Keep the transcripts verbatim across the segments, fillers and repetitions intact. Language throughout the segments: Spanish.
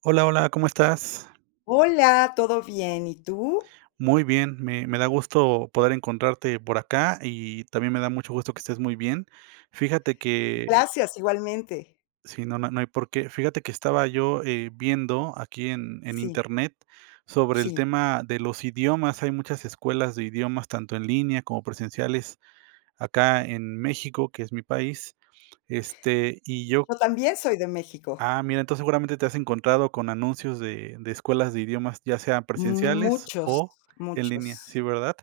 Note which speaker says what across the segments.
Speaker 1: Hola, hola, ¿cómo estás?
Speaker 2: Hola, ¿todo bien? ¿Y tú?
Speaker 1: Muy bien, me, me da gusto poder encontrarte por acá y también me da mucho gusto que estés muy bien. Fíjate que,
Speaker 2: Gracias, igualmente.
Speaker 1: sí, no, no, no hay por qué, fíjate que estaba yo eh, viendo aquí en, en
Speaker 2: Sí,
Speaker 1: internet sobre el
Speaker 2: sí.
Speaker 1: tema de los idiomas. Hay muchas escuelas de idiomas, tanto en línea como presenciales, acá en México, que es mi país. Este, y yo.
Speaker 2: Yo también soy de México.
Speaker 1: Ah, mira, entonces seguramente te has encontrado con anuncios de de escuelas de idiomas, ya sean presenciales
Speaker 2: Muchos,
Speaker 1: o en línea, ¿sí,
Speaker 2: muchos.
Speaker 1: verdad?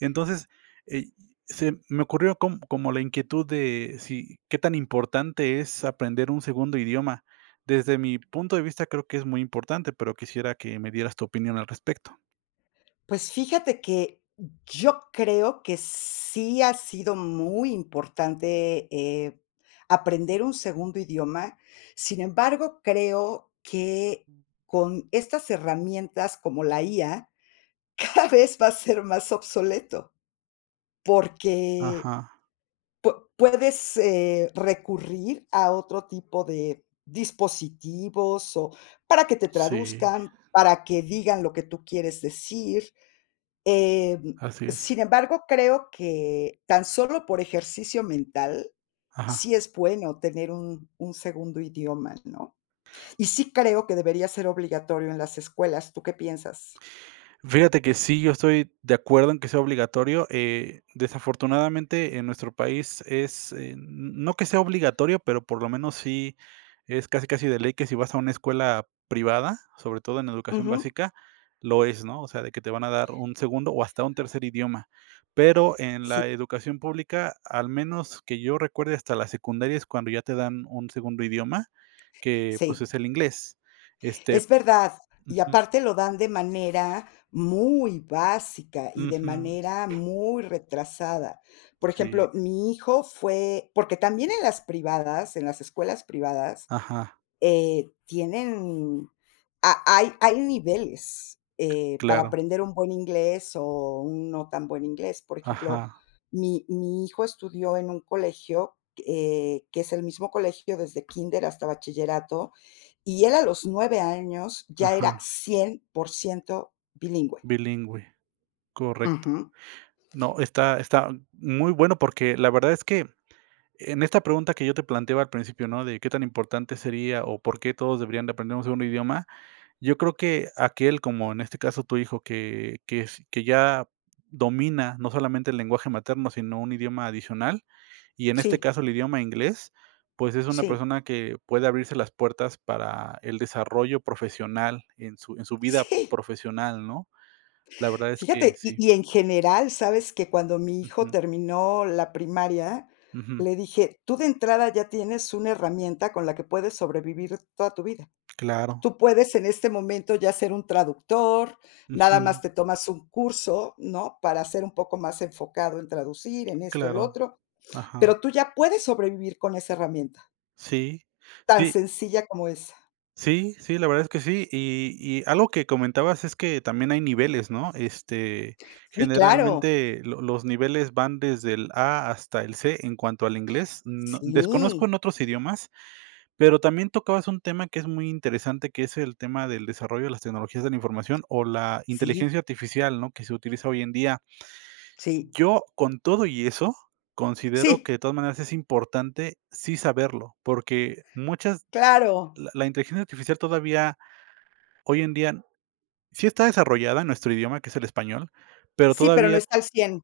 Speaker 1: Entonces, eh, se me ocurrió com como la inquietud de si qué tan importante es aprender un segundo idioma. Desde mi punto de vista, creo que es muy importante, pero quisiera que me dieras tu opinión al respecto.
Speaker 2: Pues fíjate que yo creo que sí ha sido muy importante, eh, aprender un segundo idioma. Sin embargo, creo que con estas herramientas como la I A, cada vez va a ser más obsoleto, porque
Speaker 1: Ajá,
Speaker 2: Pue puedes, eh, recurrir a otro tipo de dispositivos, o para que te
Speaker 1: sí,
Speaker 2: traduzcan, para que digan lo que tú quieres decir, em,
Speaker 1: así es.
Speaker 2: sin embargo, creo que tan solo por ejercicio mental,
Speaker 1: Ajá.
Speaker 2: sí es bueno tener un un segundo idioma, ¿no? Y sí creo que debería ser obligatorio en las escuelas, ¿tú qué piensas?
Speaker 1: Fíjate que sí, yo estoy de acuerdo en que sea obligatorio. eh, desafortunadamente en nuestro país es, eh, no que sea obligatorio, pero por lo menos sí es casi casi de ley que si vas a una escuela privada, sobre todo en educación
Speaker 2: Ujú.
Speaker 1: básica, lo es, ¿no? O sea, de que te van a dar un segundo o hasta un tercer idioma. Pero en
Speaker 2: Sí,
Speaker 1: la educación pública, al menos que yo recuerde, hasta la secundaria es cuando ya te dan un segundo idioma, que pues
Speaker 2: sí.
Speaker 1: es el inglés. Este,
Speaker 2: Es verdad. Y
Speaker 1: ujú,
Speaker 2: aparte lo dan de manera muy básica y de
Speaker 1: ujú,
Speaker 2: manera muy retrasada. Por
Speaker 1: sí.
Speaker 2: ejemplo, mi hijo fue porque también en las privadas, en las escuelas privadas,
Speaker 1: Ajá,
Speaker 2: eh, tienen ha hay hay niveles, eh, para
Speaker 1: claro,
Speaker 2: aprender un buen inglés o un no tan buen inglés. Por ejemplo,
Speaker 1: ajá,
Speaker 2: mi mi hijo estudió en un colegio, eh, que es el mismo colegio desde kinder hasta bachillerato, y él a los nueve años ya era
Speaker 1: ajá,
Speaker 2: cien por ciento bilingüe.
Speaker 1: bilingüe, correcto.
Speaker 2: Ujú.
Speaker 1: No, está está muy bueno porque la verdad es que en esta pregunta que yo te planteaba al principio, ¿no? De qué tan importante sería o por qué todos deberían de aprender un segundo idioma, yo creo que aquel, como en este caso tu hijo, que que s que ya domina no solamente el lenguaje materno, sino un idioma adicional, y en este
Speaker 2: Sí,
Speaker 1: caso el idioma inglés, pues es una
Speaker 2: sí,
Speaker 1: persona que puede abrirse las puertas para el desarrollo profesional en su en su vida
Speaker 2: sí.
Speaker 1: profesional, ¿no? La verdad es que
Speaker 2: Fíjate, y
Speaker 1: sí.
Speaker 2: y en general, ¿sabes? Que cuando mi hijo
Speaker 1: Ujú,
Speaker 2: terminó la primaria,
Speaker 1: ujú,
Speaker 2: le dije: "Tú de entrada ya tienes una herramienta con la que puedes sobrevivir toda tu vida.
Speaker 1: claro,
Speaker 2: Tú puedes en este momento ya ser un traductor, nada
Speaker 1: ujú,
Speaker 2: más te tomas un curso, ¿no? Para ser un poco más enfocado en traducir, en esto, el
Speaker 1: claro,
Speaker 2: otro,
Speaker 1: ajá,
Speaker 2: pero tú ya puedes sobrevivir con esa herramienta,
Speaker 1: sí,
Speaker 2: tan
Speaker 1: sí.
Speaker 2: sencilla como esa".
Speaker 1: Sí, sí, la verdad es que sí. Y y algo que comentabas es que también hay niveles, ¿no? Este,
Speaker 2: Sí, claro.
Speaker 1: generalmente lo los niveles van desde el A hasta el C en cuanto al inglés. No desconozco en
Speaker 2: Sí,
Speaker 1: otros idiomas, pero también tocabas un tema que es muy interesante, que es el tema del desarrollo de las tecnologías de la información o la
Speaker 2: sí,
Speaker 1: inteligencia artificial, ¿no? Que se utiliza hoy en día.
Speaker 2: sí.
Speaker 1: Yo, con todo y eso, considero
Speaker 2: Sí,
Speaker 1: que de todas maneras es importante sí saberlo, porque muchas
Speaker 2: claro.
Speaker 1: la la inteligencia artificial todavía. Hoy en día sí está desarrollada en nuestro idioma, que es el español, pero
Speaker 2: Sí, pero no
Speaker 1: todavía
Speaker 2: está al cien.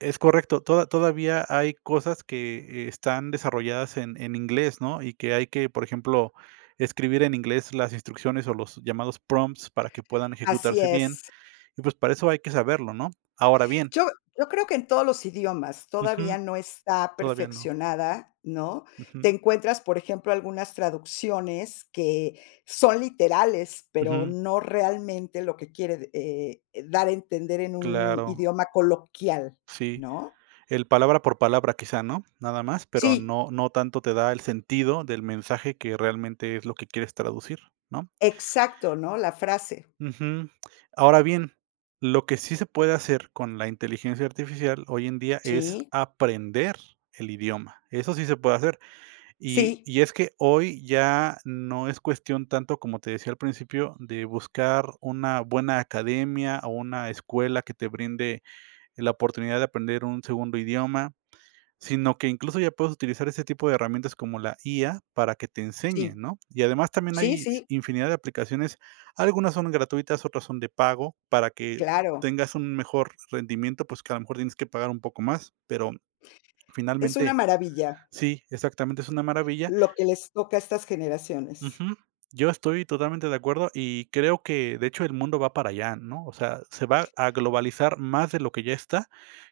Speaker 1: es correcto, toda todavía hay cosas que eh, están desarrolladas en en inglés, ¿no? Y que hay que, por ejemplo, escribir en inglés las instrucciones o los llamados prompts para que puedan
Speaker 2: Así
Speaker 1: ejecutarse bien,
Speaker 2: es.
Speaker 1: y pues para eso hay que saberlo, ¿no? Ahora bien,
Speaker 2: Yo yo creo que en todos los idiomas
Speaker 1: ujú,
Speaker 2: todavía no está
Speaker 1: todavía no.
Speaker 2: perfeccionada, ¿no? Te
Speaker 1: Ujú,
Speaker 2: encuentras, por ejemplo, algunas traducciones que son literales, pero
Speaker 1: ujú,
Speaker 2: no realmente lo que quiere, eh, eh, dar a entender en un
Speaker 1: claro,
Speaker 2: idioma coloquial,
Speaker 1: sí.
Speaker 2: ¿no?
Speaker 1: El palabra por palabra quizá, ¿no? Nada más, pero
Speaker 2: Sí,
Speaker 1: no no tanto te da el sentido del mensaje que realmente es lo que quieres traducir, ¿no?
Speaker 2: exacto, ¿no? La frase.
Speaker 1: Ujú. Ahora bien, lo que sí se puede hacer con la inteligencia artificial hoy en día es
Speaker 2: Sí,
Speaker 1: aprender el idioma. Eso sí se puede hacer. Y
Speaker 2: sí,
Speaker 1: y es que hoy ya no es cuestión tanto, como te decía al principio, de buscar una buena academia o una escuela que te brinde la oportunidad de aprender un segundo idioma. Sino que incluso ya puedes utilizar ese tipo de herramientas como la I A para que te enseñe,
Speaker 2: sí,
Speaker 1: ¿no? Y además también
Speaker 2: sí,
Speaker 1: hay s-
Speaker 2: sí,
Speaker 1: infinidad de aplicaciones, algunas son gratuitas, otras son de pago, para que
Speaker 2: claro.
Speaker 1: tengas un mejor rendimiento, pues que a lo mejor tienes que pagar un poco más, pero
Speaker 2: Es una
Speaker 1: finalmente
Speaker 2: maravilla
Speaker 1: sí, exactamente es una maravilla.
Speaker 2: lo que les toca a estas generaciones.
Speaker 1: Ujú. Yo estoy totalmente de acuerdo y creo que, de hecho, el mundo va para allá, ¿no? O sea, se va a globalizar más de lo que ya está,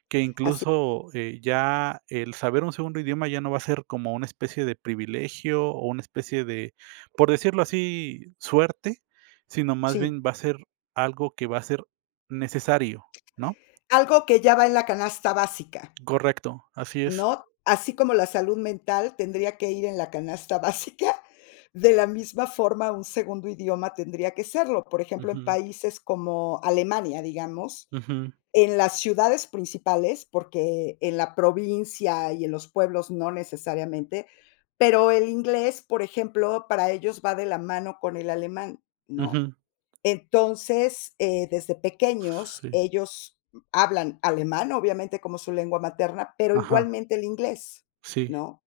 Speaker 1: que
Speaker 2: Así,
Speaker 1: incluso eh, ya el saber un segundo idioma ya no va a ser como una especie de privilegio o una especie de, por decirlo así, suerte, sino más
Speaker 2: sí.
Speaker 1: bien va a ser algo que va a ser necesario, ¿no?
Speaker 2: Algo que ya va en la canasta básica,
Speaker 1: Correcto, así es.
Speaker 2: ¿no? Así como la salud mental tendría que ir en la canasta básica, de la misma forma un segundo idioma tendría que serlo. Por ejemplo, en
Speaker 1: Ujú,
Speaker 2: países como Alemania, digamos,
Speaker 1: ujú,
Speaker 2: en las ciudades principales, porque en la provincia y en los pueblos no necesariamente, pero el inglés, por ejemplo, para ellos va de la mano con el alemán, ¿no?
Speaker 1: ujú,
Speaker 2: Entonces, eh, desde pequeños
Speaker 1: sí.
Speaker 2: ellos hablan alemán, obviamente, como su lengua materna, pero
Speaker 1: Ajá,
Speaker 2: igualmente el inglés,
Speaker 1: sí.
Speaker 2: ¿no?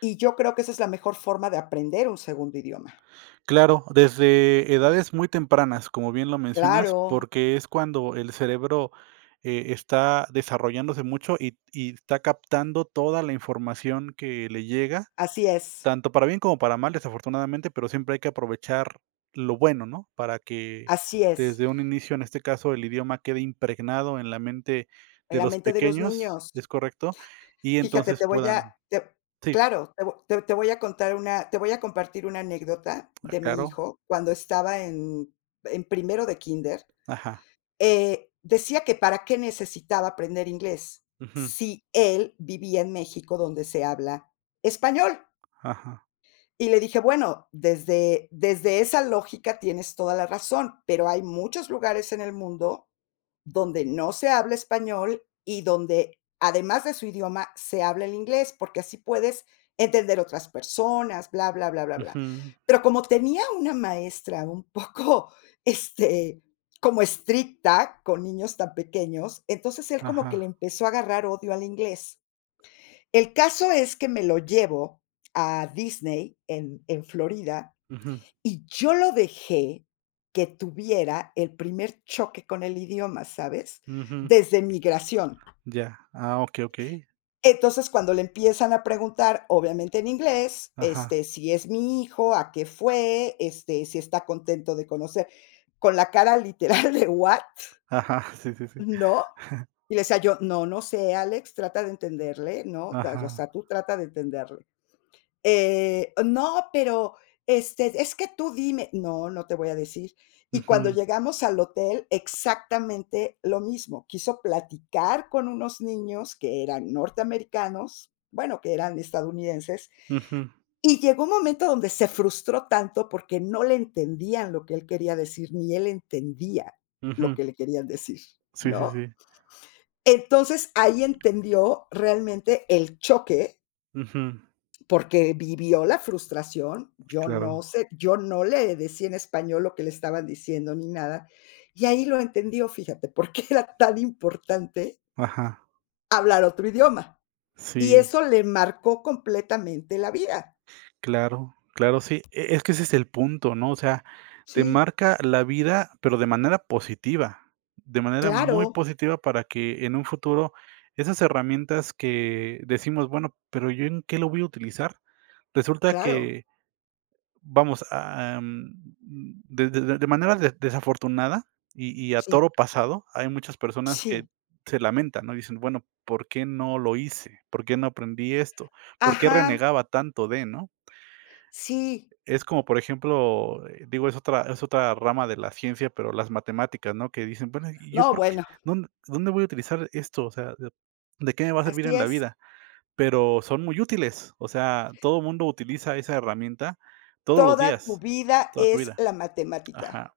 Speaker 2: Y yo creo que esa es la mejor forma de aprender un segundo idioma.
Speaker 1: Claro, desde edades muy tempranas, como bien lo mencionas,
Speaker 2: Claro,
Speaker 1: porque es cuando el cerebro, eh, está desarrollándose mucho y y está captando toda la información que le llega,
Speaker 2: así es,
Speaker 1: tanto para bien como para mal, desafortunadamente, pero siempre hay que aprovechar lo bueno, ¿no? Para que
Speaker 2: así es,
Speaker 1: desde un inicio, en este caso, el idioma quede impregnado en la mente
Speaker 2: en
Speaker 1: de
Speaker 2: la
Speaker 1: los
Speaker 2: mente de los
Speaker 1: pequeños,
Speaker 2: niños.
Speaker 1: ¿es correcto? Y
Speaker 2: Fíjate,
Speaker 1: entonces
Speaker 2: te voy
Speaker 1: puedan
Speaker 2: a te
Speaker 1: sí,
Speaker 2: claro, te vo te te voy a contar una te voy a compartir una anécdota de mi
Speaker 1: claro,
Speaker 2: hijo cuando estaba en en primero de Kinder.
Speaker 1: ajá,
Speaker 2: Eh, decía que para qué necesitaba aprender inglés
Speaker 1: ujú,
Speaker 2: si él vivía en México donde se habla español.
Speaker 1: ajá,
Speaker 2: Y le dije, bueno, desde, desde esa lógica tienes toda la razón, pero hay muchos lugares en el mundo donde no se habla español y donde, además de su idioma, se habla el inglés, porque así puedes entender otras personas, bla, bla, bla, bla, bla.
Speaker 1: ujú,
Speaker 2: Pero como tenía una maestra un poco, este, como estricta con niños tan pequeños, entonces él como que le
Speaker 1: ajá.
Speaker 2: empezó a agarrar odio al inglés. El caso es que me lo llevo a Disney en en Florida,
Speaker 1: Ujú,
Speaker 2: y yo lo dejé que tuviera el primer choque con el idioma, ¿sabes?
Speaker 1: ujú,
Speaker 2: Desde migración.
Speaker 1: ya. Ah, okey, okey.
Speaker 2: Entonces, cuando le empiezan a preguntar, obviamente en inglés,
Speaker 1: Ajá,
Speaker 2: este, si es mi hijo, a qué fue, este, si está contento de conocer, con la cara literal de, ¿what?,
Speaker 1: ajá, sí, sí, sí.
Speaker 2: ¿no? Y le decía yo: "No, no sé, Alex, trata de entenderle, ¿no? O
Speaker 1: Ajá.
Speaker 2: sea, tú trata de entenderle". Eh, no, pero, este, es que tú dime. No, no te voy a decir. Y cuando
Speaker 1: Ujú,
Speaker 2: llegamos al hotel, exactamente lo mismo. Quiso platicar con unos niños que eran norteamericanos, bueno, que eran estadounidenses,
Speaker 1: ujú,
Speaker 2: y llegó un momento donde se frustró tanto porque no le entendían lo que él quería decir, ni él entendía lo
Speaker 1: ujú.
Speaker 2: que le querían decir,
Speaker 1: Sí, sí,
Speaker 2: ¿no?
Speaker 1: sí.
Speaker 2: Entonces, ahí entendió realmente el choque
Speaker 1: Ujú,
Speaker 2: porque vivió la frustración, yo no
Speaker 1: claro.
Speaker 2: sé, yo no le decía en español lo que le estaban diciendo ni nada, y ahí lo entendió, fíjate, por qué era tan importante
Speaker 1: Ajá.
Speaker 2: hablar otro idioma, y
Speaker 1: Sí,
Speaker 2: eso le marcó completamente la vida.
Speaker 1: claro, claro, sí. E es que ese es el punto, ¿no? O sea, te
Speaker 2: Sí,
Speaker 1: marca la vida, pero de manera positiva, de manera muy
Speaker 2: claro,
Speaker 1: positiva para que en un futuro esas herramientas que decimos: "Bueno, pero, ¿yo en qué lo voy a utilizar?". Resulta
Speaker 2: claro,
Speaker 1: que vamos, ah, mm, de de de manera de desafortunada y y a
Speaker 2: sí,
Speaker 1: toro pasado, hay muchas personas que
Speaker 2: sí.
Speaker 1: se lamentan, ¿no? Dicen: "Bueno, ¿por qué no lo hice? ¿Por qué no aprendí esto? ¿Por qué
Speaker 2: Ajá,
Speaker 1: renegaba tanto de, no?".
Speaker 2: sí.
Speaker 1: Es como, por ejemplo, eh, digo, es otra es otra rama de la ciencia, pero las matemáticas, ¿no? Que dicen: "Bueno, ¿y yo
Speaker 2: No,
Speaker 1: por qué?
Speaker 2: bueno,
Speaker 1: ¿Dónde dónde voy a utilizar esto? O sea, ¿de ¿de qué me va a servir
Speaker 2: así
Speaker 1: en la
Speaker 2: es.
Speaker 1: vida?". Pero son muy útiles, o sea, todo el mundo utiliza esa herramienta todos los
Speaker 2: Toda tu
Speaker 1: días,
Speaker 2: vida
Speaker 1: toda tu
Speaker 2: es
Speaker 1: vida.
Speaker 2: la matemática.
Speaker 1: Ajá.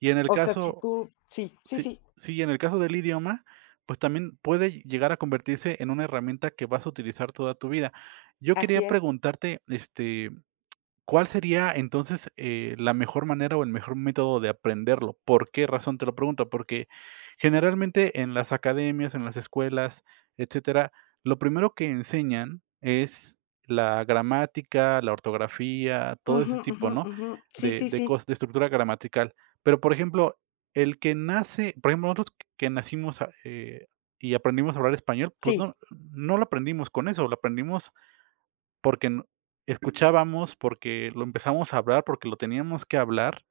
Speaker 1: Y en el
Speaker 2: O sea, si
Speaker 1: caso
Speaker 2: tú sí, sí,
Speaker 1: sí,
Speaker 2: sí,
Speaker 1: sí, y en el caso del idioma, pues también puede llegar a convertirse en una herramienta que vas a utilizar toda tu vida. Yo quería
Speaker 2: así es.
Speaker 1: preguntarte, este, ¿cuál sería entonces, eh, la mejor manera o el mejor método de aprenderlo? ¿Por qué razón te lo pregunto? Porque generalmente en las academias, en las escuelas, etcétera, lo primero que enseñan es la gramática, la ortografía, todo
Speaker 2: Ujú,
Speaker 1: ese
Speaker 2: ujú,
Speaker 1: tipo, ¿no?
Speaker 2: ujú. Sí,
Speaker 1: De
Speaker 2: sí,
Speaker 1: de
Speaker 2: sí.
Speaker 1: cos de estructura gramatical. Pero, por ejemplo, el que nace, por ejemplo, nosotros que nacimos, ah, eh, y aprendimos a hablar español, pues
Speaker 2: Sí,
Speaker 1: no no lo aprendimos con eso, lo aprendimos porque no escuchábamos, porque lo empezamos a hablar, porque lo teníamos que hablar,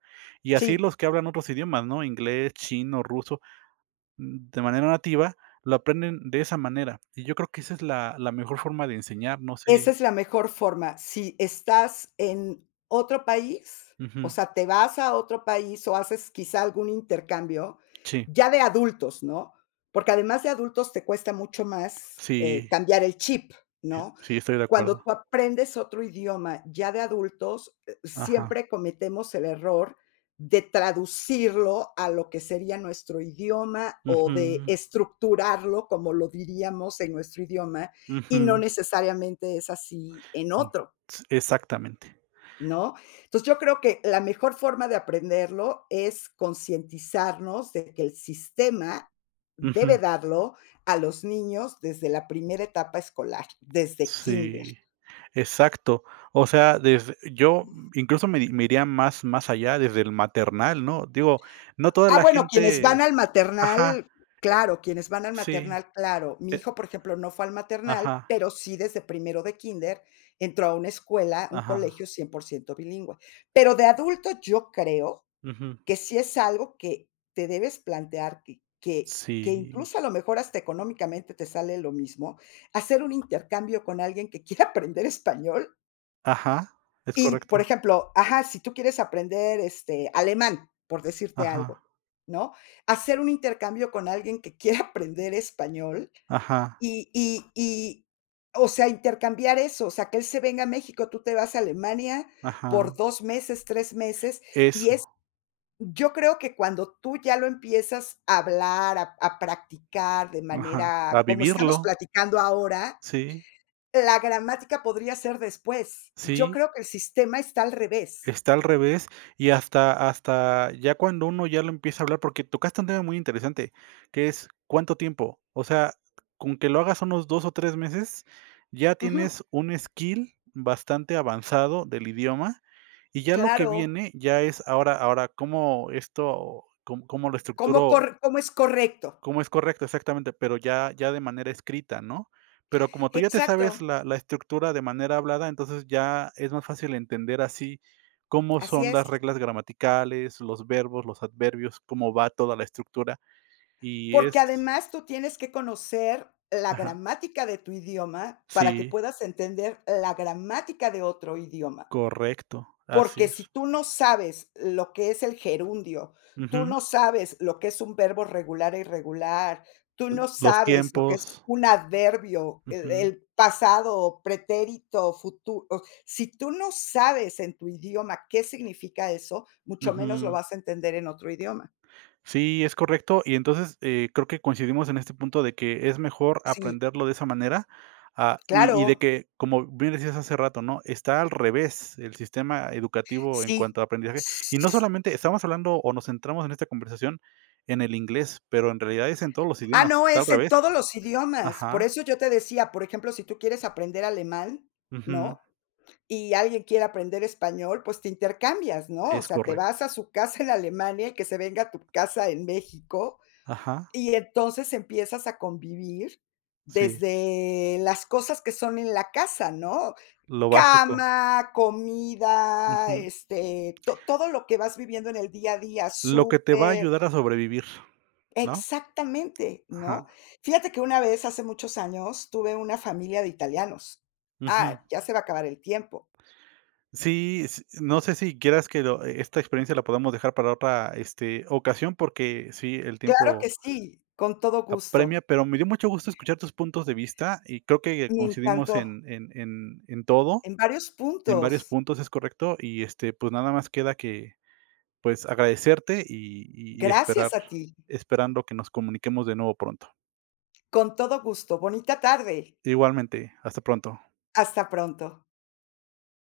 Speaker 1: y así
Speaker 2: sí,
Speaker 1: los que hablan otros idiomas, ¿no? Inglés, chino, ruso, mm, de manera nativa, lo aprenden de esa manera. Y yo creo que esa es la la mejor forma de enseñar, no
Speaker 2: esa
Speaker 1: sé
Speaker 2: es la mejor forma. Si estás en otro país, o
Speaker 1: ujú,
Speaker 2: sea, te vas a otro país o haces quizá algún intercambio,
Speaker 1: sí,
Speaker 2: ya de adultos, ¿no? Porque además de adultos te cuesta mucho más, eh,
Speaker 1: sí,
Speaker 2: cambiar el chip, ¿no?
Speaker 1: sí, estoy de
Speaker 2: Cuando
Speaker 1: acuerdo.
Speaker 2: tú aprendes otro idioma ya de adultos, eh,
Speaker 1: Ajá.
Speaker 2: siempre cometemos el error de traducirlo a lo que sería nuestro idioma o de
Speaker 1: Ujú,
Speaker 2: estructurarlo como lo diríamos en nuestro idioma y no
Speaker 1: ujú,
Speaker 2: necesariamente es así en
Speaker 1: mm,
Speaker 2: otro,
Speaker 1: s exactamente.
Speaker 2: ¿no? Entonces, yo creo que la mejor forma de aprenderlo es concientizarnos de que el sistema
Speaker 1: Ujú.
Speaker 2: debe darlo a los niños desde la primera etapa escolar, desde Kinder.
Speaker 1: Sí, exacto. O sea, desde yo incluso me di- me iría más más allá desde el maternal, ¿no? Digo, no toda
Speaker 2: Ah,
Speaker 1: la
Speaker 2: bueno, quienes van
Speaker 1: gente
Speaker 2: al
Speaker 1: ajá,
Speaker 2: maternal, claro, quienes van al
Speaker 1: sí,
Speaker 2: maternal, claro. Mi
Speaker 1: eh,
Speaker 2: hijo, por ejemplo, no fue al maternal,
Speaker 1: ajá,
Speaker 2: pero sí desde primero de Kinder entró a una escuela, un
Speaker 1: ajá,
Speaker 2: colegio cien por ciento bilingüe. Pero de adulto, yo creo
Speaker 1: ujú,
Speaker 2: que sí es algo que te debes plantear, que que que
Speaker 1: sí,
Speaker 2: incluso a lo mejor hasta económicamente te sale lo mismo, hacer un intercambio con alguien que quiera aprender español
Speaker 1: ajá, es
Speaker 2: y, por
Speaker 1: correcto,
Speaker 2: ejemplo, ajá, si tú quieres aprender, este, alemán, por decirte
Speaker 1: ajá,
Speaker 2: algo, ¿no? Hacer un intercambio con alguien que quiera aprender español
Speaker 1: ajá,
Speaker 2: y y y, o sea, intercambiar eso, o sea, que él se venga a México, tú te vas a Alemania por
Speaker 1: ajá,
Speaker 2: dos meses, tres meses, y
Speaker 1: eso,
Speaker 2: yo creo que cuando tú ya lo empiezas a hablar, a a practicar de
Speaker 1: ajá, a
Speaker 2: manera como estamos
Speaker 1: vivirlo,
Speaker 2: platicando ahora,
Speaker 1: sí,
Speaker 2: la gramática podría ser después. Yo
Speaker 1: sí.
Speaker 2: creo que el sistema está al revés.
Speaker 1: Está al revés, y hasta hasta ya cuando uno ya lo empieza a hablar, porque tocaste un tema muy interesante, que es, ¿cuánto tiempo? O sea, con que lo hagas unos dos o tres meses, ya
Speaker 2: Ujú,
Speaker 1: tienes un skill bastante avanzado del idioma, y ya lo que
Speaker 2: claro,
Speaker 1: viene ya es ahora ahora, ¿cómo esto cómo ¿cómo lo
Speaker 2: cómo
Speaker 1: estructuro?
Speaker 2: corre cómo es correcto.
Speaker 1: Cómo es correcto, exactamente, pero ya ya de manera escrita, ¿no? Pero como tú ya te
Speaker 2: Exacto,
Speaker 1: sabes la la estructura de manera hablada, entonces ya es más fácil entender así cómo
Speaker 2: así
Speaker 1: son las
Speaker 2: es.
Speaker 1: reglas gramaticales, los verbos, los adverbios, cómo va toda la estructura, y
Speaker 2: Porque
Speaker 1: es
Speaker 2: además tú tienes que conocer la
Speaker 1: ajá.
Speaker 2: gramática de tu idioma para que
Speaker 1: Sí,
Speaker 2: puedas entender la gramática de otro idioma.
Speaker 1: correcto, así
Speaker 2: Porque si
Speaker 1: es.
Speaker 2: tú no sabes lo que es el gerundio, tú
Speaker 1: Ujú.
Speaker 2: no sabes lo que es un verbo regular e irregular, tú no
Speaker 1: Los
Speaker 2: sabes lo que es
Speaker 1: tiempos.
Speaker 2: un adverbio, el
Speaker 1: Ujú,
Speaker 2: el pasado, pretérito, futuro. Si tú no sabes en tu idioma qué significa eso, mucho menos lo
Speaker 1: ujú.
Speaker 2: vas a entender en otro idioma.
Speaker 1: Sí, es correcto. Y entonces, eh, creo que coincidimos en este punto de que es mejor
Speaker 2: Sí,
Speaker 1: aprenderlo de esa manera, ah, y y de
Speaker 2: claro,
Speaker 1: que, como bien decías hace rato, ¿no? Está al revés el sistema educativo en
Speaker 2: sí.
Speaker 1: cuanto a aprendizaje. Y no solamente estamos hablando o nos centramos en esta conversación en el inglés, pero en realidad es en todos los
Speaker 2: Ah,
Speaker 1: idiomas,
Speaker 2: no,
Speaker 1: está al
Speaker 2: es en
Speaker 1: revés.
Speaker 2: todos los idiomas. Por
Speaker 1: Ajá,
Speaker 2: eso yo te decía, por ejemplo, si tú quieres aprender alemán,
Speaker 1: ujú,
Speaker 2: ¿no? Y alguien quiere aprender español, pues te intercambias, ¿no? O
Speaker 1: es
Speaker 2: sea, te
Speaker 1: correcto.
Speaker 2: vas a su casa en Alemania y que se venga a tu casa en México,
Speaker 1: Ajá,
Speaker 2: y entonces empiezas a convivir
Speaker 1: sí,
Speaker 2: desde las cosas que son en la casa, ¿no?
Speaker 1: lo básico.
Speaker 2: Cama, comida,
Speaker 1: Ujú.
Speaker 2: este, to- todo lo que vas viviendo en el día a día,
Speaker 1: Lo que te va a
Speaker 2: súper.
Speaker 1: ayudar a sobrevivir, ¿no?
Speaker 2: Exactamente,
Speaker 1: Ajá,
Speaker 2: ¿no? Fíjate que una vez, hace muchos años, tuve una familia de italianos.
Speaker 1: ujú.
Speaker 2: Ah, ya se va a acabar el tiempo.
Speaker 1: Sí, s no sé si quieras que lo eh, esta experiencia la podamos dejar para otra, este, ocasión, porque sí, el
Speaker 2: Claro que
Speaker 1: tiempo
Speaker 2: sí, con todo
Speaker 1: apremia,
Speaker 2: gusto.
Speaker 1: pero me dio mucho gusto escuchar tus puntos de vista y creo que
Speaker 2: Me
Speaker 1: coincidimos
Speaker 2: encantó,
Speaker 1: en en en en todo,
Speaker 2: en varios
Speaker 1: en varios
Speaker 2: puntos.
Speaker 1: puntos, es correcto, y, este, pues, nada más queda que, pues, agradecerte y y y esperar
Speaker 2: Gracias a ti,
Speaker 1: esperando que nos comuniquemos de nuevo pronto.
Speaker 2: con todo gusto. Bonita tarde.
Speaker 1: Igualmente, hasta pronto.
Speaker 2: Hasta pronto.